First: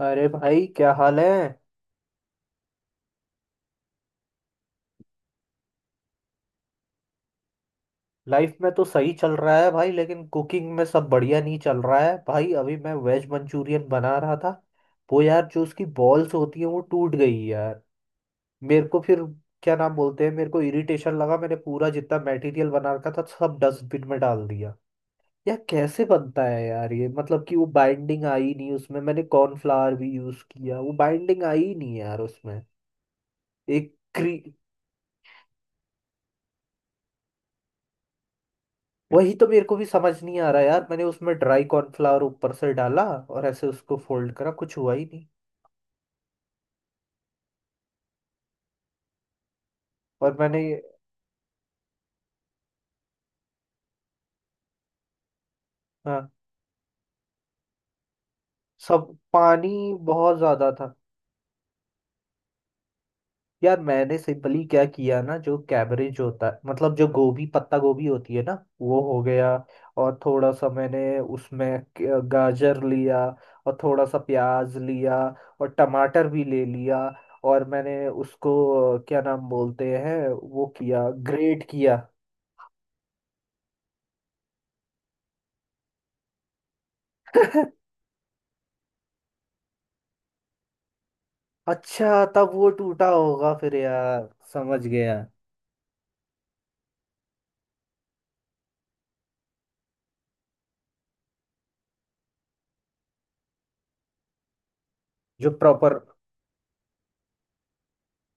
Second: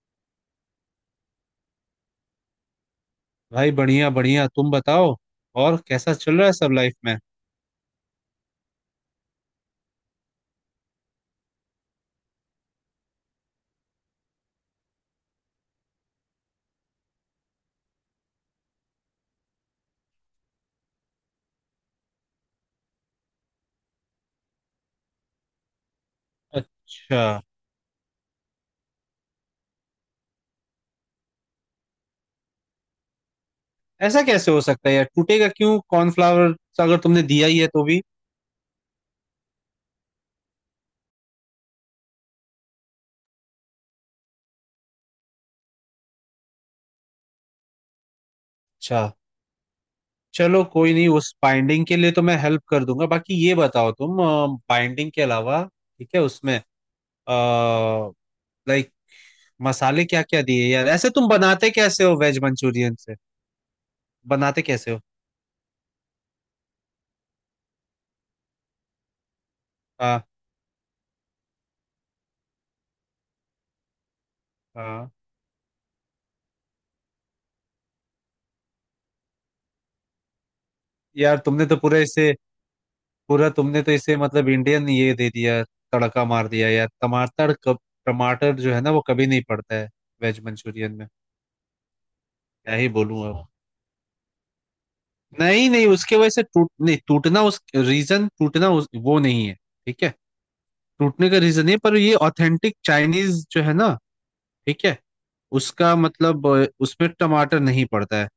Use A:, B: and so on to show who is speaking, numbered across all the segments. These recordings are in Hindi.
A: अरे भाई क्या हाल है?
B: भाई बढ़िया बढ़िया, तुम बताओ। और कैसा चल रहा है सब लाइफ में?
A: लाइफ में तो सही चल रहा है भाई, लेकिन कुकिंग में सब बढ़िया नहीं चल रहा है भाई। अभी मैं वेज मंचूरियन बना रहा था। वो यार जो उसकी बॉल्स होती है वो टूट गई यार। मेरे को फिर क्या नाम बोलते हैं, मेरे को इरिटेशन लगा। मैंने पूरा जितना मटेरियल बना रखा था सब डस्टबिन में डाल दिया। यार कैसे बनता है यार ये,
B: अच्छा,
A: मतलब कि वो बाइंडिंग आई नहीं उसमें। मैंने कॉर्नफ्लावर भी यूज किया, वो बाइंडिंग आई नहीं यार उसमें। एक,
B: ऐसा कैसे हो सकता है यार? टूटेगा क्यों कॉर्नफ्लावर अगर तुमने दिया ही है तो भी?
A: वही तो मेरे को भी समझ नहीं आ रहा यार। मैंने उसमें ड्राई कॉर्नफ्लावर ऊपर से डाला और ऐसे उसको फोल्ड करा, कुछ हुआ ही नहीं।
B: अच्छा,
A: और मैंने,
B: चलो कोई नहीं, उस बाइंडिंग के लिए तो मैं हेल्प कर दूंगा। बाकी ये बताओ तुम, बाइंडिंग के अलावा ठीक है
A: हाँ,
B: उसमें? लाइक
A: सब पानी
B: मसाले क्या
A: बहुत
B: क्या दिए
A: ज्यादा
B: यार?
A: था।
B: ऐसे तुम बनाते कैसे हो वेज मंचूरियन से?
A: यार मैंने
B: बनाते
A: सिंपली क्या
B: कैसे हो?
A: किया ना, जो कैबरेज होता है मतलब जो गोभी, पत्ता गोभी होती है ना, वो हो गया। और
B: हाँ
A: थोड़ा सा मैंने उसमें गाजर लिया। और थोड़ा सा प्याज
B: हाँ।
A: लिया। और टमाटर भी ले लिया। और मैंने उसको क्या नाम बोलते हैं, वो किया,
B: यार
A: ग्रेट
B: तुमने तो पूरे
A: किया।
B: इसे पूरा तुमने तो इसे मतलब इंडियन ये दे दिया। तड़का मार दिया यार। टमाटर कब? टमाटर जो है ना वो कभी नहीं पड़ता है वेज मंचूरियन में।
A: अच्छा, तब वो
B: क्या ही
A: टूटा
B: बोलूं अब।
A: होगा फिर यार, समझ गया।
B: नहीं नहीं, उसके वजह से टूट नहीं, टूटना उस रीजन, टूटना उस, वो नहीं है। ठीक है, टूटने का रीजन नहीं है, पर ये ऑथेंटिक चाइनीज जो है ना। ठीक है।
A: जो
B: उसका
A: प्रॉपर।
B: मतलब उसमें टमाटर नहीं पड़ता है।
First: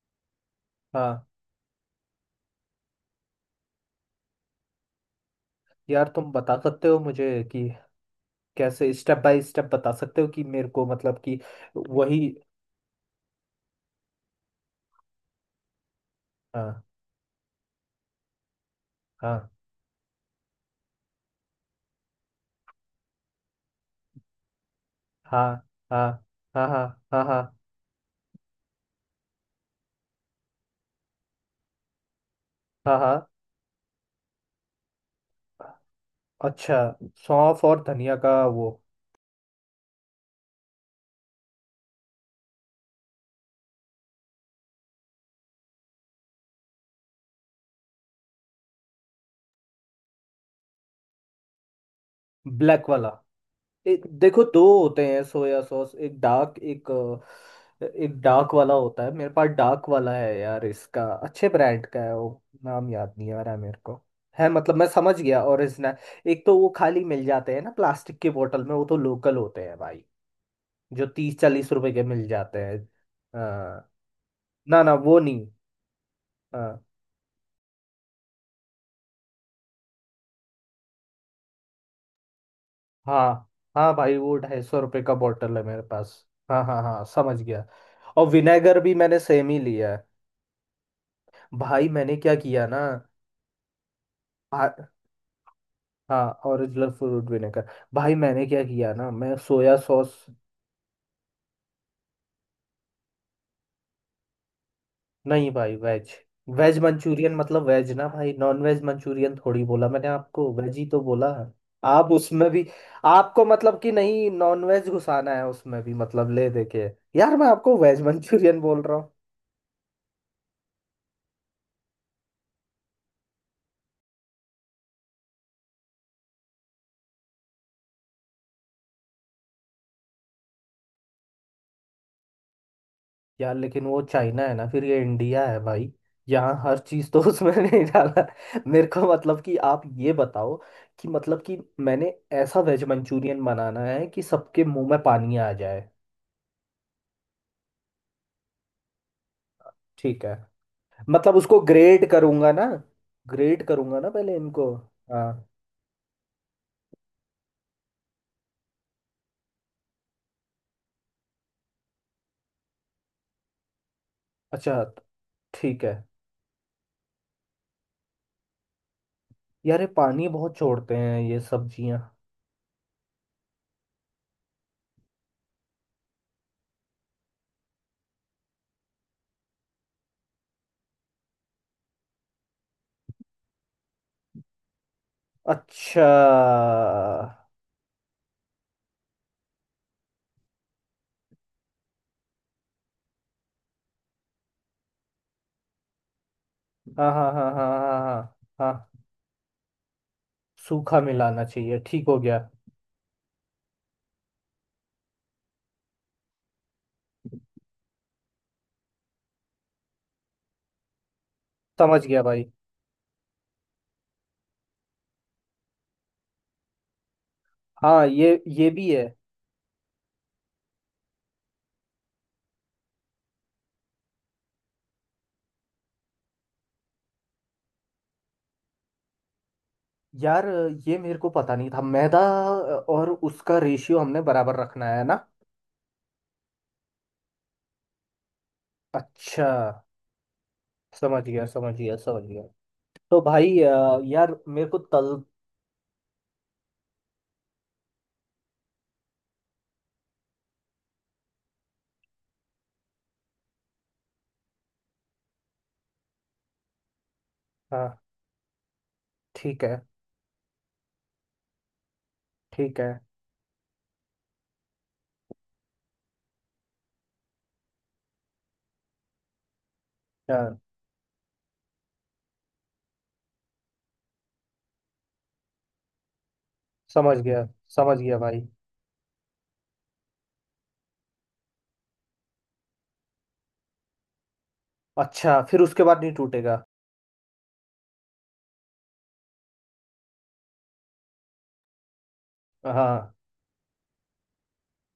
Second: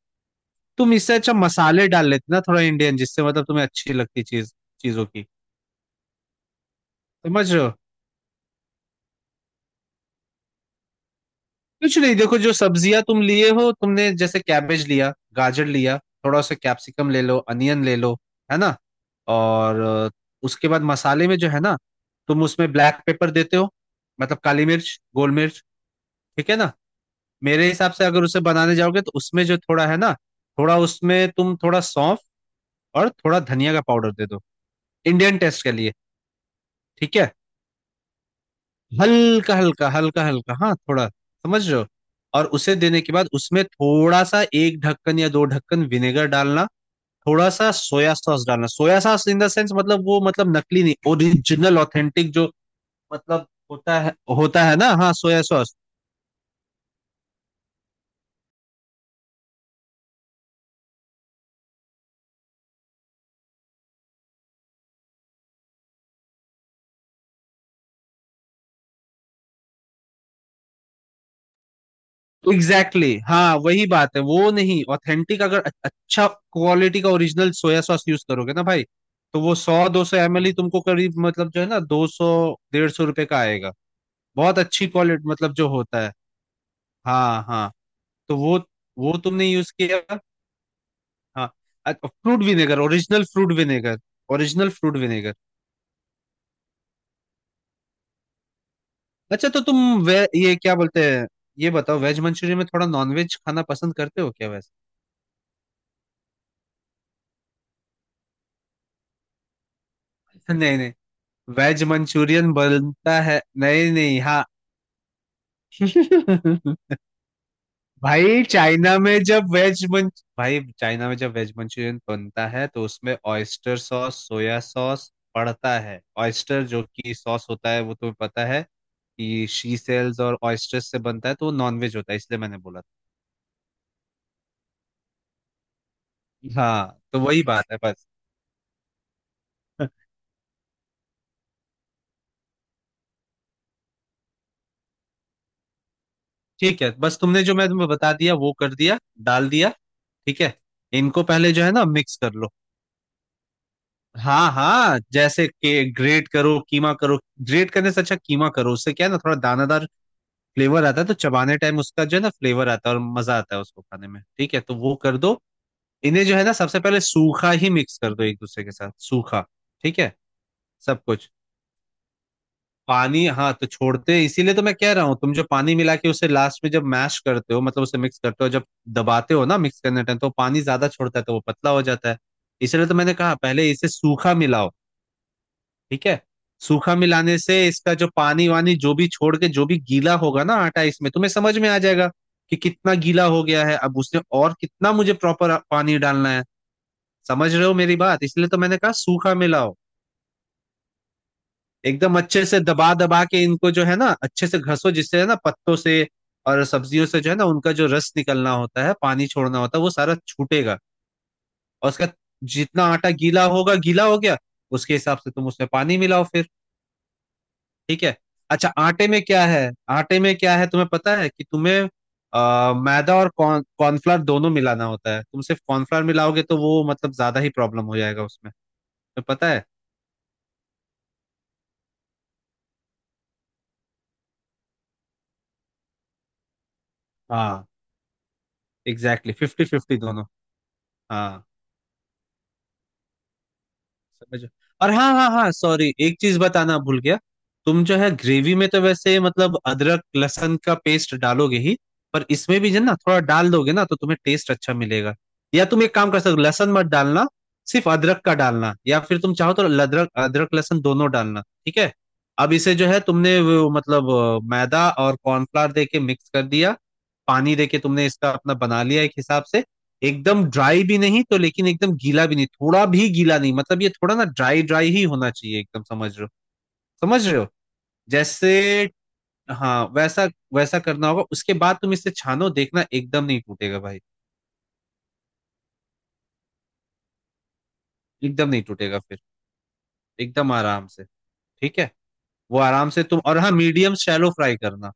B: तुम इससे
A: हाँ,
B: अच्छा मसाले डाल लेते ना थोड़ा इंडियन, जिससे मतलब तुम्हें अच्छी लगती चीज, चीजों की,
A: यार तुम बता सकते हो मुझे
B: समझ
A: कि
B: रहे हो?
A: कैसे स्टेप बाय स्टेप बता सकते हो कि मेरे को, मतलब कि
B: कुछ नहीं,
A: वही।
B: देखो, जो सब्जियां तुम लिए हो, तुमने जैसे कैबेज लिया, गाजर लिया, थोड़ा सा
A: हाँ,
B: कैप्सिकम ले लो, अनियन ले लो, है ना।
A: हाँ,
B: और उसके बाद मसाले में जो है ना, तुम उसमें ब्लैक पेपर देते हो, मतलब काली मिर्च, गोल
A: हाँ,
B: मिर्च,
A: हाँ,
B: ठीक है
A: हाँ,
B: ना।
A: हाँ, हाँ, हाँ,
B: मेरे हिसाब से अगर उसे बनाने जाओगे तो उसमें जो थोड़ा है ना, थोड़ा उसमें तुम थोड़ा सौंफ
A: हाँ,
B: और
A: हाँ।
B: थोड़ा धनिया का पाउडर दे दो, इंडियन टेस्ट के लिए,
A: अच्छा,
B: ठीक है।
A: सौंफ और धनिया का वो।
B: हल्का हल्का हल्का हल्का, हाँ थोड़ा, समझ रहे हो। और उसे देने के बाद उसमें थोड़ा सा एक ढक्कन या दो ढक्कन विनेगर डालना, थोड़ा सा सोया सॉस डालना। Soya sauce in the sense मतलब वो, मतलब नकली नहीं, ओरिजिनल ऑथेंटिक जो
A: ब्लैक वाला।
B: मतलब होता
A: एक,
B: है,
A: देखो दो
B: होता है ना,
A: होते
B: हाँ
A: हैं
B: सोया
A: सोया
B: सॉस।
A: सॉस, एक डार्क, एक एक डार्क वाला होता है, मेरे पास डार्क वाला है यार। इसका अच्छे ब्रांड का है वो, नाम याद नहीं आ रहा है मेरे को। है, मतलब मैं समझ गया, ओरिजिनल। एक तो वो खाली मिल जाते हैं ना प्लास्टिक की बोतल में, वो तो लोकल होते हैं भाई, जो 30 40 रुपए के मिल जाते हैं।
B: एग्जैक्टली exactly,
A: अ,
B: हाँ वही बात है, वो
A: ना
B: नहीं
A: ना वो
B: ऑथेंटिक
A: नहीं।
B: अगर अच्छा
A: अ,
B: क्वालिटी का ओरिजिनल सोया सॉस यूज करोगे ना भाई, तो वो 100 200 ML ही तुमको करीब, मतलब जो है ना, 200 150 रुपए का
A: हाँ
B: आएगा।
A: हाँ भाई, वो
B: बहुत
A: 250
B: अच्छी
A: रुपये का
B: क्वालिटी मतलब
A: बॉटल है
B: जो
A: मेरे
B: होता है।
A: पास। हाँ, हाँ, हाँ, समझ
B: हाँ
A: गया।
B: हाँ।
A: और
B: तो वो
A: विनेगर भी
B: वो
A: मैंने
B: तुमने
A: सेम ही
B: यूज
A: लिया
B: किया।
A: है।
B: हाँ,
A: भाई मैंने क्या
B: फ्रूट
A: किया
B: विनेगर,
A: ना,
B: ओरिजिनल फ्रूट विनेगर, ओरिजिनल
A: भा-
B: फ्रूट विनेगर।
A: हाँ, ओरिजिनल फ्रूट विनेगर। भाई मैंने क्या किया ना, मैं
B: अच्छा तो
A: सोया
B: तुम,
A: सॉस।
B: वे ये क्या बोलते हैं, ये बताओ वेज मंचूरियन में थोड़ा नॉन वेज खाना पसंद करते हो क्या वैसे?
A: नहीं भाई, वेज, वेज मंचूरियन मतलब वेज ना भाई, नॉन वेज मंचूरियन थोड़ी बोला मैंने आपको, वेज
B: नहीं
A: ही
B: नहीं,
A: तो बोला।
B: वेज
A: आप उसमें
B: मंचूरियन
A: भी,
B: बनता है,
A: आपको मतलब कि
B: नहीं नहीं,
A: नहीं,
B: हाँ।
A: नॉन वेज घुसाना है उसमें भी, मतलब ले देके। यार मैं आपको वेज मंचूरियन बोल रहा हूँ।
B: भाई चाइना में जब वेज मंचूरियन बनता है तो उसमें ऑयस्टर सॉस, सोया सॉस पड़ता है। ऑयस्टर जो कि सॉस होता है, वो तुम्हें पता है कि शी सेल्स और ऑयस्टर्स से बनता है, तो वो नॉनवेज होता है, इसलिए मैंने बोला
A: यार लेकिन वो चाइना है ना, फिर ये इंडिया है भाई। यहाँ
B: था।
A: हर
B: हाँ,
A: चीज तो
B: तो वही
A: उसमें
B: बात है
A: नहीं
B: बस।
A: डाला है। मेरे को मतलब कि आप ये बताओ कि मतलब कि मैंने ऐसा वेज मंचूरियन बनाना है कि सबके मुंह में पानी आ जाए।
B: ठीक है, बस तुमने जो, मैं तुम्हें बता दिया वो कर दिया, डाल दिया,
A: ठीक है,
B: ठीक है। इनको
A: मतलब
B: पहले
A: उसको
B: जो है ना
A: ग्रेट
B: मिक्स कर लो।
A: करूंगा ना, ग्रेट करूंगा ना पहले
B: हाँ
A: इनको।
B: हाँ,
A: हाँ,
B: जैसे के ग्रेट करो, कीमा करो। ग्रेट करने से अच्छा कीमा करो, उससे क्या है ना, थोड़ा दानादार फ्लेवर आता है, तो चबाने टाइम उसका जो है ना फ्लेवर आता है और मजा आता है उसको खाने में, ठीक है, तो
A: अच्छा,
B: वो कर दो।
A: ठीक है।
B: इन्हें जो है ना सबसे पहले सूखा ही मिक्स कर दो एक दूसरे के साथ, सूखा,
A: यार ये
B: ठीक है,
A: पानी बहुत छोड़ते
B: सब
A: हैं
B: कुछ।
A: ये सब्जियां।
B: पानी, हाँ तो छोड़ते हैं, इसीलिए तो मैं कह रहा हूँ, तुम जो पानी मिला के उसे लास्ट में जब मैश करते हो, मतलब उसे मिक्स करते हो, जब दबाते हो ना मिक्स करने टाइम, तो पानी ज्यादा छोड़ता है तो वो पतला हो जाता है। इसलिए तो मैंने कहा पहले इसे सूखा मिलाओ,
A: अच्छा,
B: ठीक है। सूखा मिलाने से इसका जो पानी वानी जो भी छोड़ के जो भी गीला होगा ना आटा, इसमें तुम्हें समझ में आ जाएगा कि कितना गीला हो गया है अब उसने, और कितना मुझे प्रॉपर पानी डालना है।
A: हाँ, हाँ, हाँ,
B: समझ रहे
A: हाँ,
B: हो मेरी
A: हाँ,
B: बात,
A: हाँ,
B: इसलिए तो मैंने
A: हाँ,
B: कहा सूखा मिलाओ।
A: सूखा मिलाना चाहिए, ठीक हो
B: एकदम
A: गया।
B: अच्छे से दबा दबा के इनको जो है ना अच्छे से घसो, जिससे है ना पत्तों से और सब्जियों से जो है ना, उनका जो रस निकलना होता है, पानी छोड़ना होता है, वो सारा छूटेगा। और
A: समझ
B: उसका,
A: गया भाई।
B: जितना आटा गीला होगा, गीला हो गया, उसके हिसाब से तुम उसमें पानी मिलाओ फिर, ठीक
A: हाँ,
B: है।
A: ये
B: अच्छा,
A: ये भी है।
B: आटे में क्या है, आटे में क्या है तुम्हें पता है? कि तुम्हें मैदा और कॉर्नफ्लावर दोनों मिलाना होता है। तुम सिर्फ कॉर्नफ्लावर मिलाओगे तो वो मतलब ज्यादा ही प्रॉब्लम हो जाएगा उसमें, तुम्हें पता है।
A: यार ये मेरे को पता नहीं था, मैदा और उसका रेशियो हमने बराबर रखना है ना।
B: हाँ, एग्जैक्टली
A: अच्छा,
B: फिफ्टी फिफ्टी दोनों।
A: समझ
B: हाँ,
A: गया, समझ गया, समझ गया। तो भाई यार
B: समझ।
A: मेरे को
B: और हाँ
A: तल।
B: हाँ हाँ, सॉरी, एक चीज बताना भूल गया। तुम जो है ग्रेवी में तो वैसे मतलब अदरक लहसुन का पेस्ट डालोगे ही, पर इसमें भी जो है ना थोड़ा डाल दोगे ना, तो तुम्हें टेस्ट अच्छा मिलेगा। या तुम एक काम कर सकते हो, लहसुन मत डालना, सिर्फ
A: हाँ,
B: अदरक का डालना, या फिर तुम चाहो
A: ठीक
B: तो
A: है,
B: अदरक, अदरक लहसुन दोनों डालना, ठीक है। अब इसे
A: ठीक
B: जो
A: है।
B: है तुमने वो, मतलब मैदा और कॉर्नफ्लावर दे के मिक्स कर दिया, पानी दे के तुमने इसका अपना बना लिया एक हिसाब से। एकदम
A: यार
B: ड्राई भी नहीं तो, लेकिन एकदम गीला भी नहीं, थोड़ा भी गीला नहीं, मतलब ये थोड़ा ना ड्राई ड्राई ही होना चाहिए एकदम, समझ रहे हो,
A: समझ
B: समझ रहे हो,
A: गया, समझ गया भाई।
B: जैसे, हाँ वैसा, वैसा करना होगा। उसके बाद तुम इसे छानो, देखना एकदम नहीं टूटेगा भाई,
A: अच्छा, फिर उसके बाद नहीं टूटेगा?
B: एकदम नहीं टूटेगा फिर, एकदम आराम से, ठीक है। वो आराम से
A: हाँ,
B: तुम, और हाँ, मीडियम शैलो फ्राई करना,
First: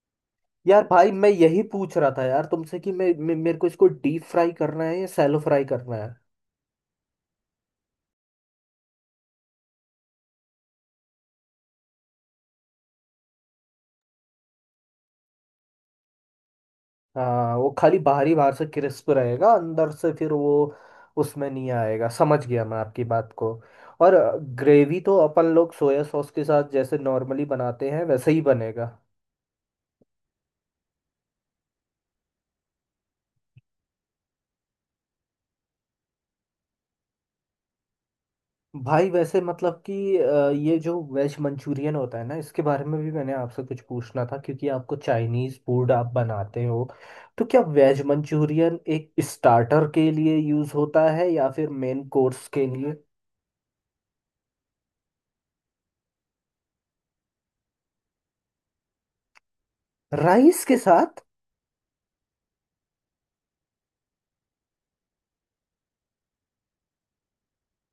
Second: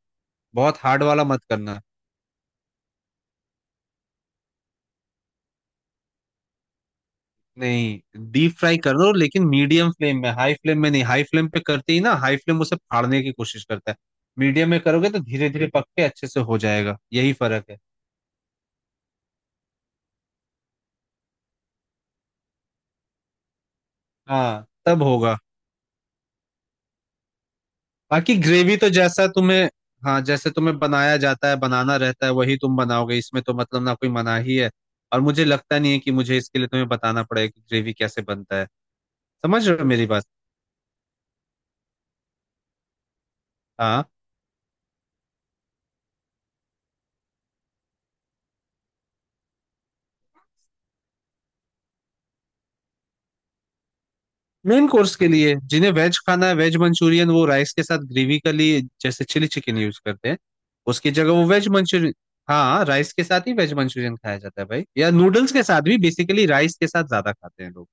B: बहुत
A: यार
B: हार्ड
A: भाई
B: वाला
A: मैं
B: मत
A: यही
B: करना।
A: पूछ रहा था यार तुमसे कि मैं मेरे को इसको डीप फ्राई करना है या सैलो फ्राई करना है।
B: नहीं, डीप फ्राई कर दो, लेकिन मीडियम फ्लेम में, हाई फ्लेम में नहीं, हाई फ्लेम पे करते ही ना, हाई फ्लेम उसे फाड़ने की कोशिश करता है। मीडियम में करोगे तो धीरे धीरे पक के अच्छे से हो जाएगा, यही
A: हाँ,
B: फर्क
A: वो
B: है।
A: खाली बाहरी, बाहर से क्रिस्प रहेगा, अंदर से फिर वो उसमें नहीं आएगा। समझ गया मैं आपकी बात को। और
B: हाँ,
A: ग्रेवी
B: तब
A: तो
B: होगा।
A: अपन लोग सोया सॉस के साथ जैसे नॉर्मली बनाते हैं वैसे
B: बाकी
A: ही
B: ग्रेवी
A: बनेगा।
B: तो जैसा तुम्हें, हाँ जैसे तुम्हें बनाया जाता है, बनाना रहता है, वही तुम बनाओगे, इसमें तो मतलब ना कोई मनाही है। और मुझे लगता नहीं है कि मुझे इसके लिए तुम्हें बताना पड़ेगा कि ग्रेवी कैसे बनता है।
A: भाई वैसे
B: समझ रहे
A: मतलब
B: हो मेरी
A: कि
B: बात।
A: ये जो वेज मंचूरियन होता है ना, इसके बारे में भी मैंने आपसे कुछ
B: हाँ।
A: पूछना था क्योंकि आपको चाइनीज़ फूड, आप बनाते हो। तो क्या वेज मंचूरियन एक स्टार्टर के लिए यूज़ होता है या फिर मेन कोर्स के लिए?
B: मेन कोर्स के लिए, जिन्हें वेज खाना है, वेज मंचूरियन वो राइस के साथ ग्रेवी के लिए, जैसे चिली चिकन यूज करते हैं
A: राइस के
B: उसकी
A: साथ?
B: जगह वो वेज मंचूरियन। हाँ राइस के साथ ही वेज मंचूरियन खाया जाता है भाई, या नूडल्स के साथ भी, बेसिकली राइस के साथ ज्यादा खाते हैं लोग।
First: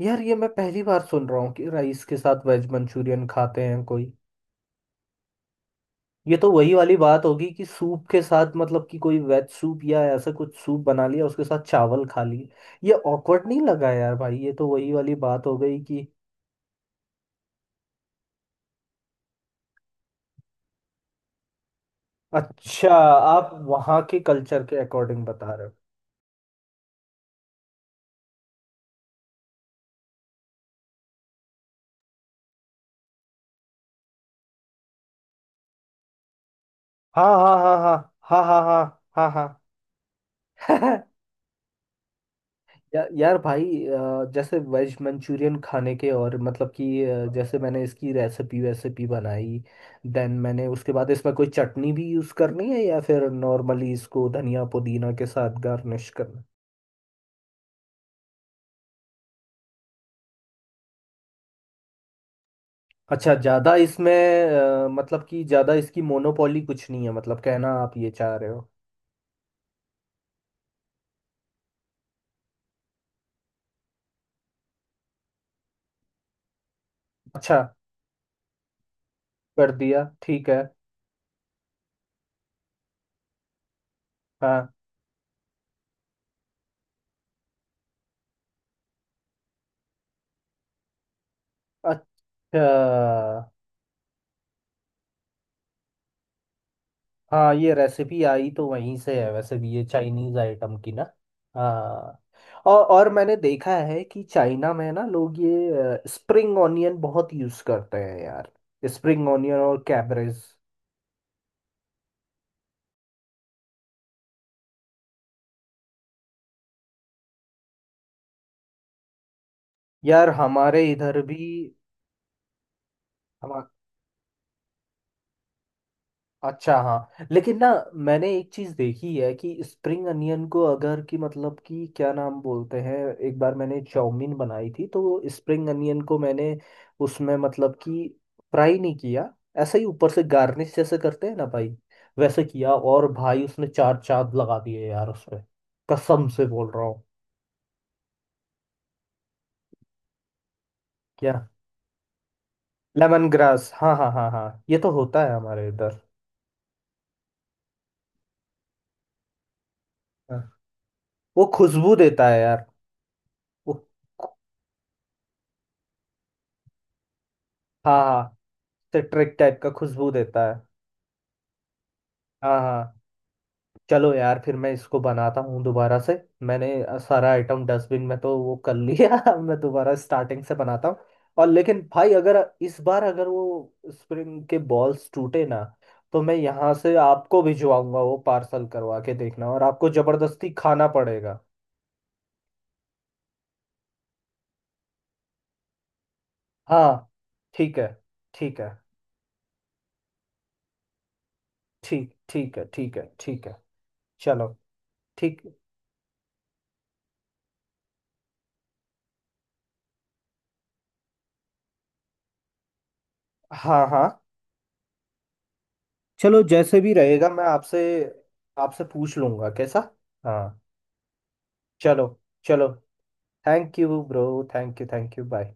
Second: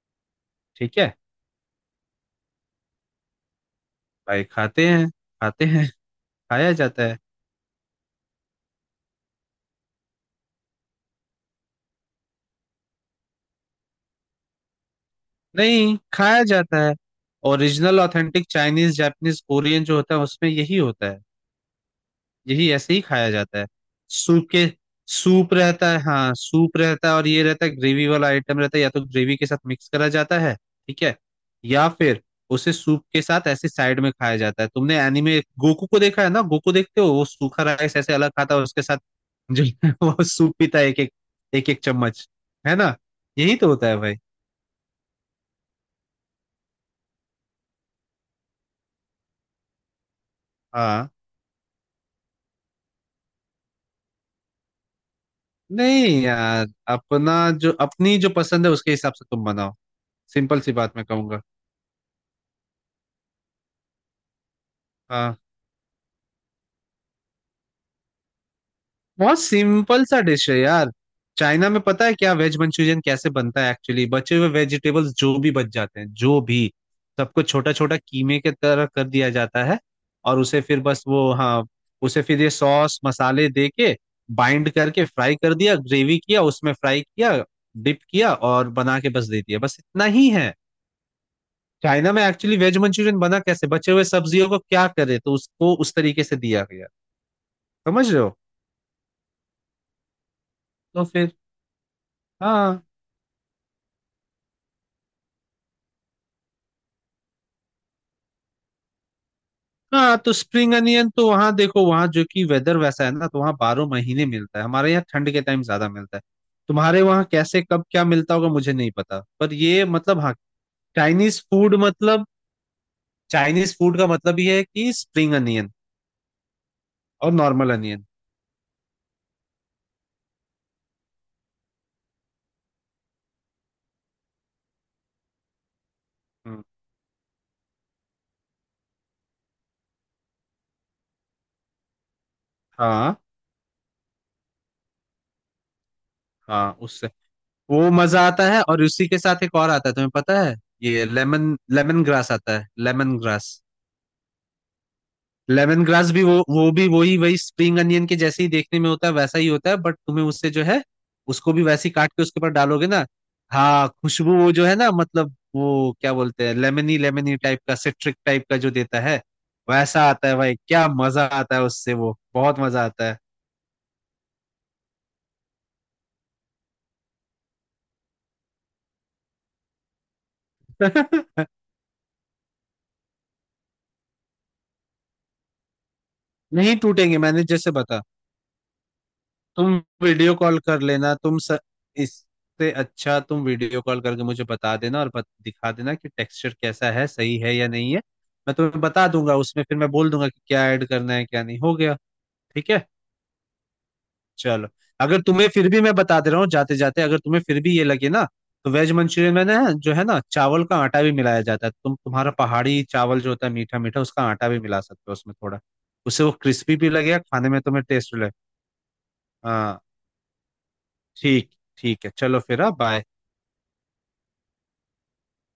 A: यार ये मैं पहली
B: ठीक
A: बार
B: है,
A: सुन रहा हूँ कि राइस के साथ वेज मंचूरियन खाते हैं कोई।
B: भाई खाते हैं खाते हैं,
A: ये तो
B: खाया
A: वही वाली
B: जाता है,
A: बात होगी कि सूप के साथ, मतलब कि कोई वेज सूप या ऐसा कुछ सूप बना लिया, उसके साथ चावल खा लिए। ये ऑकवर्ड नहीं लगा यार भाई, ये तो वही वाली बात हो गई
B: नहीं
A: कि।
B: खाया जाता है। Original authentic Chinese Japanese Korean जो होता है उसमें यही होता है, यही
A: अच्छा,
B: ऐसे ही खाया
A: आप
B: जाता है।
A: वहाँ के
B: सूप
A: कल्चर
B: के,
A: के अकॉर्डिंग
B: सूप
A: बता रहे हो।
B: रहता है, हाँ सूप रहता है, और ये रहता है ग्रेवी वाला आइटम रहता है, या तो ग्रेवी के साथ मिक्स करा जाता है, ठीक है, या फिर उसे सूप के साथ ऐसे साइड में खाया जाता है। तुमने एनीमे गोकू को देखा है ना, गोकू देखते हो,
A: हाँ,
B: वो
A: हाँ,
B: सूखा राइस ऐसे अलग
A: हाँ, हाँ,
B: खाता है,
A: हाँ,
B: उसके
A: हाँ,
B: साथ
A: हाँ, हाँ,
B: जो है वो सूप पीता है, एक
A: हाँ।
B: एक, एक एक चम्मच, है ना।
A: यार
B: यही
A: भाई
B: तो होता है भाई।
A: जैसे वेज मंचूरियन खाने के, और मतलब कि जैसे मैंने इसकी रेसिपी वेसिपी बनाई। देन मैंने उसके
B: हाँ।
A: बाद इसमें कोई चटनी भी यूज़ करनी है या फिर नॉर्मली इसको धनिया पुदीना के साथ गार्निश
B: नहीं
A: करना?
B: यार, अपना, जो अपनी जो पसंद है उसके हिसाब से तुम बनाओ, सिंपल सी बात मैं कहूंगा।
A: अच्छा, ज़्यादा इसमें मतलब
B: हाँ,
A: कि ज़्यादा इसकी मोनोपोली कुछ नहीं है, मतलब कहना आप ये चाह रहे हो?
B: बहुत सिंपल सा डिश है यार। चाइना में पता है क्या वेज मंचूरियन कैसे बनता है एक्चुअली, बचे हुए वेजिटेबल्स जो भी बच जाते हैं, जो भी, सबको
A: अच्छा,
B: छोटा छोटा कीमे के तरह कर दिया जाता
A: कर
B: है।
A: दिया,
B: और
A: ठीक
B: उसे
A: है।
B: फिर बस वो, हाँ उसे फिर ये सॉस मसाले दे के
A: हाँ।
B: बाइंड करके फ्राई कर दिया, ग्रेवी किया, उसमें फ्राई किया, डिप किया, और बना के बस दे दिया, बस इतना ही है। चाइना में एक्चुअली
A: अच्छा।
B: वेज मंचूरियन बना कैसे, बचे हुए सब्जियों को क्या करे, तो उसको उस तरीके से दिया गया।
A: हाँ, ये
B: समझ रहे
A: रेसिपी
B: हो,
A: आई तो वहीं से है, वैसे भी ये चाइनीज आइटम की ना।
B: तो फिर।
A: हाँ,
B: हाँ।
A: और मैंने देखा है कि चाइना में ना लोग ये स्प्रिंग ऑनियन बहुत यूज करते हैं यार, स्प्रिंग ऑनियन और
B: हाँ तो
A: कैबरेज।
B: स्प्रिंग अनियन तो वहाँ देखो, वहाँ जो कि वेदर वैसा है ना, तो वहाँ 12 महीने मिलता है, हमारे यहाँ ठंड के टाइम ज्यादा मिलता है। तुम्हारे वहाँ कैसे कब क्या मिलता होगा मुझे नहीं पता, पर ये मतलब,
A: यार
B: हाँ।
A: हमारे इधर
B: चाइनीज
A: भी।
B: फूड मतलब, चाइनीज फूड का मतलब ये है कि स्प्रिंग अनियन
A: अच्छा, हाँ,
B: और
A: लेकिन ना
B: नॉर्मल अनियन।
A: मैंने एक चीज देखी है कि स्प्रिंग अनियन को, अगर कि मतलब कि क्या नाम बोलते हैं, एक बार मैंने चाउमीन बनाई थी तो स्प्रिंग अनियन को मैंने
B: हम्म,
A: उसमें, मतलब कि, फ्राई नहीं किया, ऐसे ही ऊपर से गार्निश जैसे करते हैं ना भाई, वैसे किया। और
B: हाँ
A: भाई उसने चार चांद लगा दिए यार उस पे, कसम से बोल
B: हाँ,
A: रहा हूँ।
B: उससे वो मजा आता है, और उसी के साथ एक और आता है तुम्हें पता है, ये
A: क्या?
B: लेमन लेमन ग्रास आता है, लेमन
A: लेमन
B: ग्रास,
A: ग्रास, हाँ, हाँ, हाँ, हाँ, ये तो होता है हमारे
B: लेमन
A: इधर।
B: ग्रास भी, वो भी वही, वही स्प्रिंग अनियन के जैसे ही देखने में होता है, वैसा ही होता है, बट तुम्हें
A: हाँ।
B: उससे जो है,
A: वो
B: उसको भी वैसे ही
A: खुशबू
B: काट के
A: देता है
B: उसके ऊपर
A: यार।
B: डालोगे ना।
A: वो,
B: हाँ खुशबू, वो जो है ना मतलब वो क्या बोलते हैं, लेमनी लेमनी टाइप का,
A: हाँ,
B: सिट्रिक
A: हाँ।
B: टाइप का जो देता है,
A: सिट्रिक टाइप का
B: वैसा
A: खुशबू
B: आता है
A: देता
B: भाई,
A: है।
B: क्या मजा आता है उससे, वो
A: हाँ,
B: बहुत मजा
A: हाँ।
B: आता है।
A: चलो यार फिर मैं इसको बनाता हूँ दोबारा से। मैंने सारा आइटम डस्टबिन में तो वो कर लिया। अब मैं दोबारा स्टार्टिंग से बनाता हूँ। और लेकिन भाई अगर इस बार अगर वो स्प्रिंग के बॉल्स टूटे ना, तो मैं यहाँ
B: नहीं
A: से
B: टूटेंगे,
A: आपको
B: मैंने जैसे
A: भिजवाऊंगा,
B: बता,
A: वो पार्सल करवा के, देखना, और
B: तुम,
A: आपको
B: वीडियो
A: जबरदस्ती
B: कॉल कर
A: खाना
B: लेना तुम
A: पड़ेगा।
B: स... इससे अच्छा तुम वीडियो कॉल करके मुझे बता देना, और दिखा देना कि टेक्सचर कैसा है,
A: हाँ,
B: सही है या
A: ठीक है,
B: नहीं है। मैं
A: ठीक है।
B: तुम्हें बता दूंगा उसमें, फिर मैं बोल दूंगा कि क्या ऐड करना है क्या नहीं, हो गया,
A: ठीक, ठीक है,
B: ठीक है।
A: ठीक है, ठीक है। चलो।
B: चलो। अगर
A: ठीक।
B: तुम्हें फिर भी, मैं बता दे रहा हूँ जाते जाते, अगर तुम्हें फिर भी ये लगे ना, तो वेज मंचूरियन में ना जो है ना, चावल का आटा भी मिलाया जाता है। तुम तुम्हारा पहाड़ी चावल जो होता है मीठा
A: हाँ,
B: मीठा,
A: हाँ।
B: उसका आटा भी मिला सकते हो उसमें थोड़ा, उससे वो
A: चलो,
B: क्रिस्पी
A: जैसे
B: भी
A: भी
B: लगेगा
A: रहेगा मैं
B: खाने में,
A: आपसे
B: तुम्हें टेस्ट लगे।
A: आपसे पूछ लूंगा कैसा।
B: हाँ,
A: हाँ।
B: ठीक, ठीक
A: चलो,
B: है। चलो फिर,
A: चलो।
B: हाँ bye.
A: Thank you bro. Thank you, thank you, bye.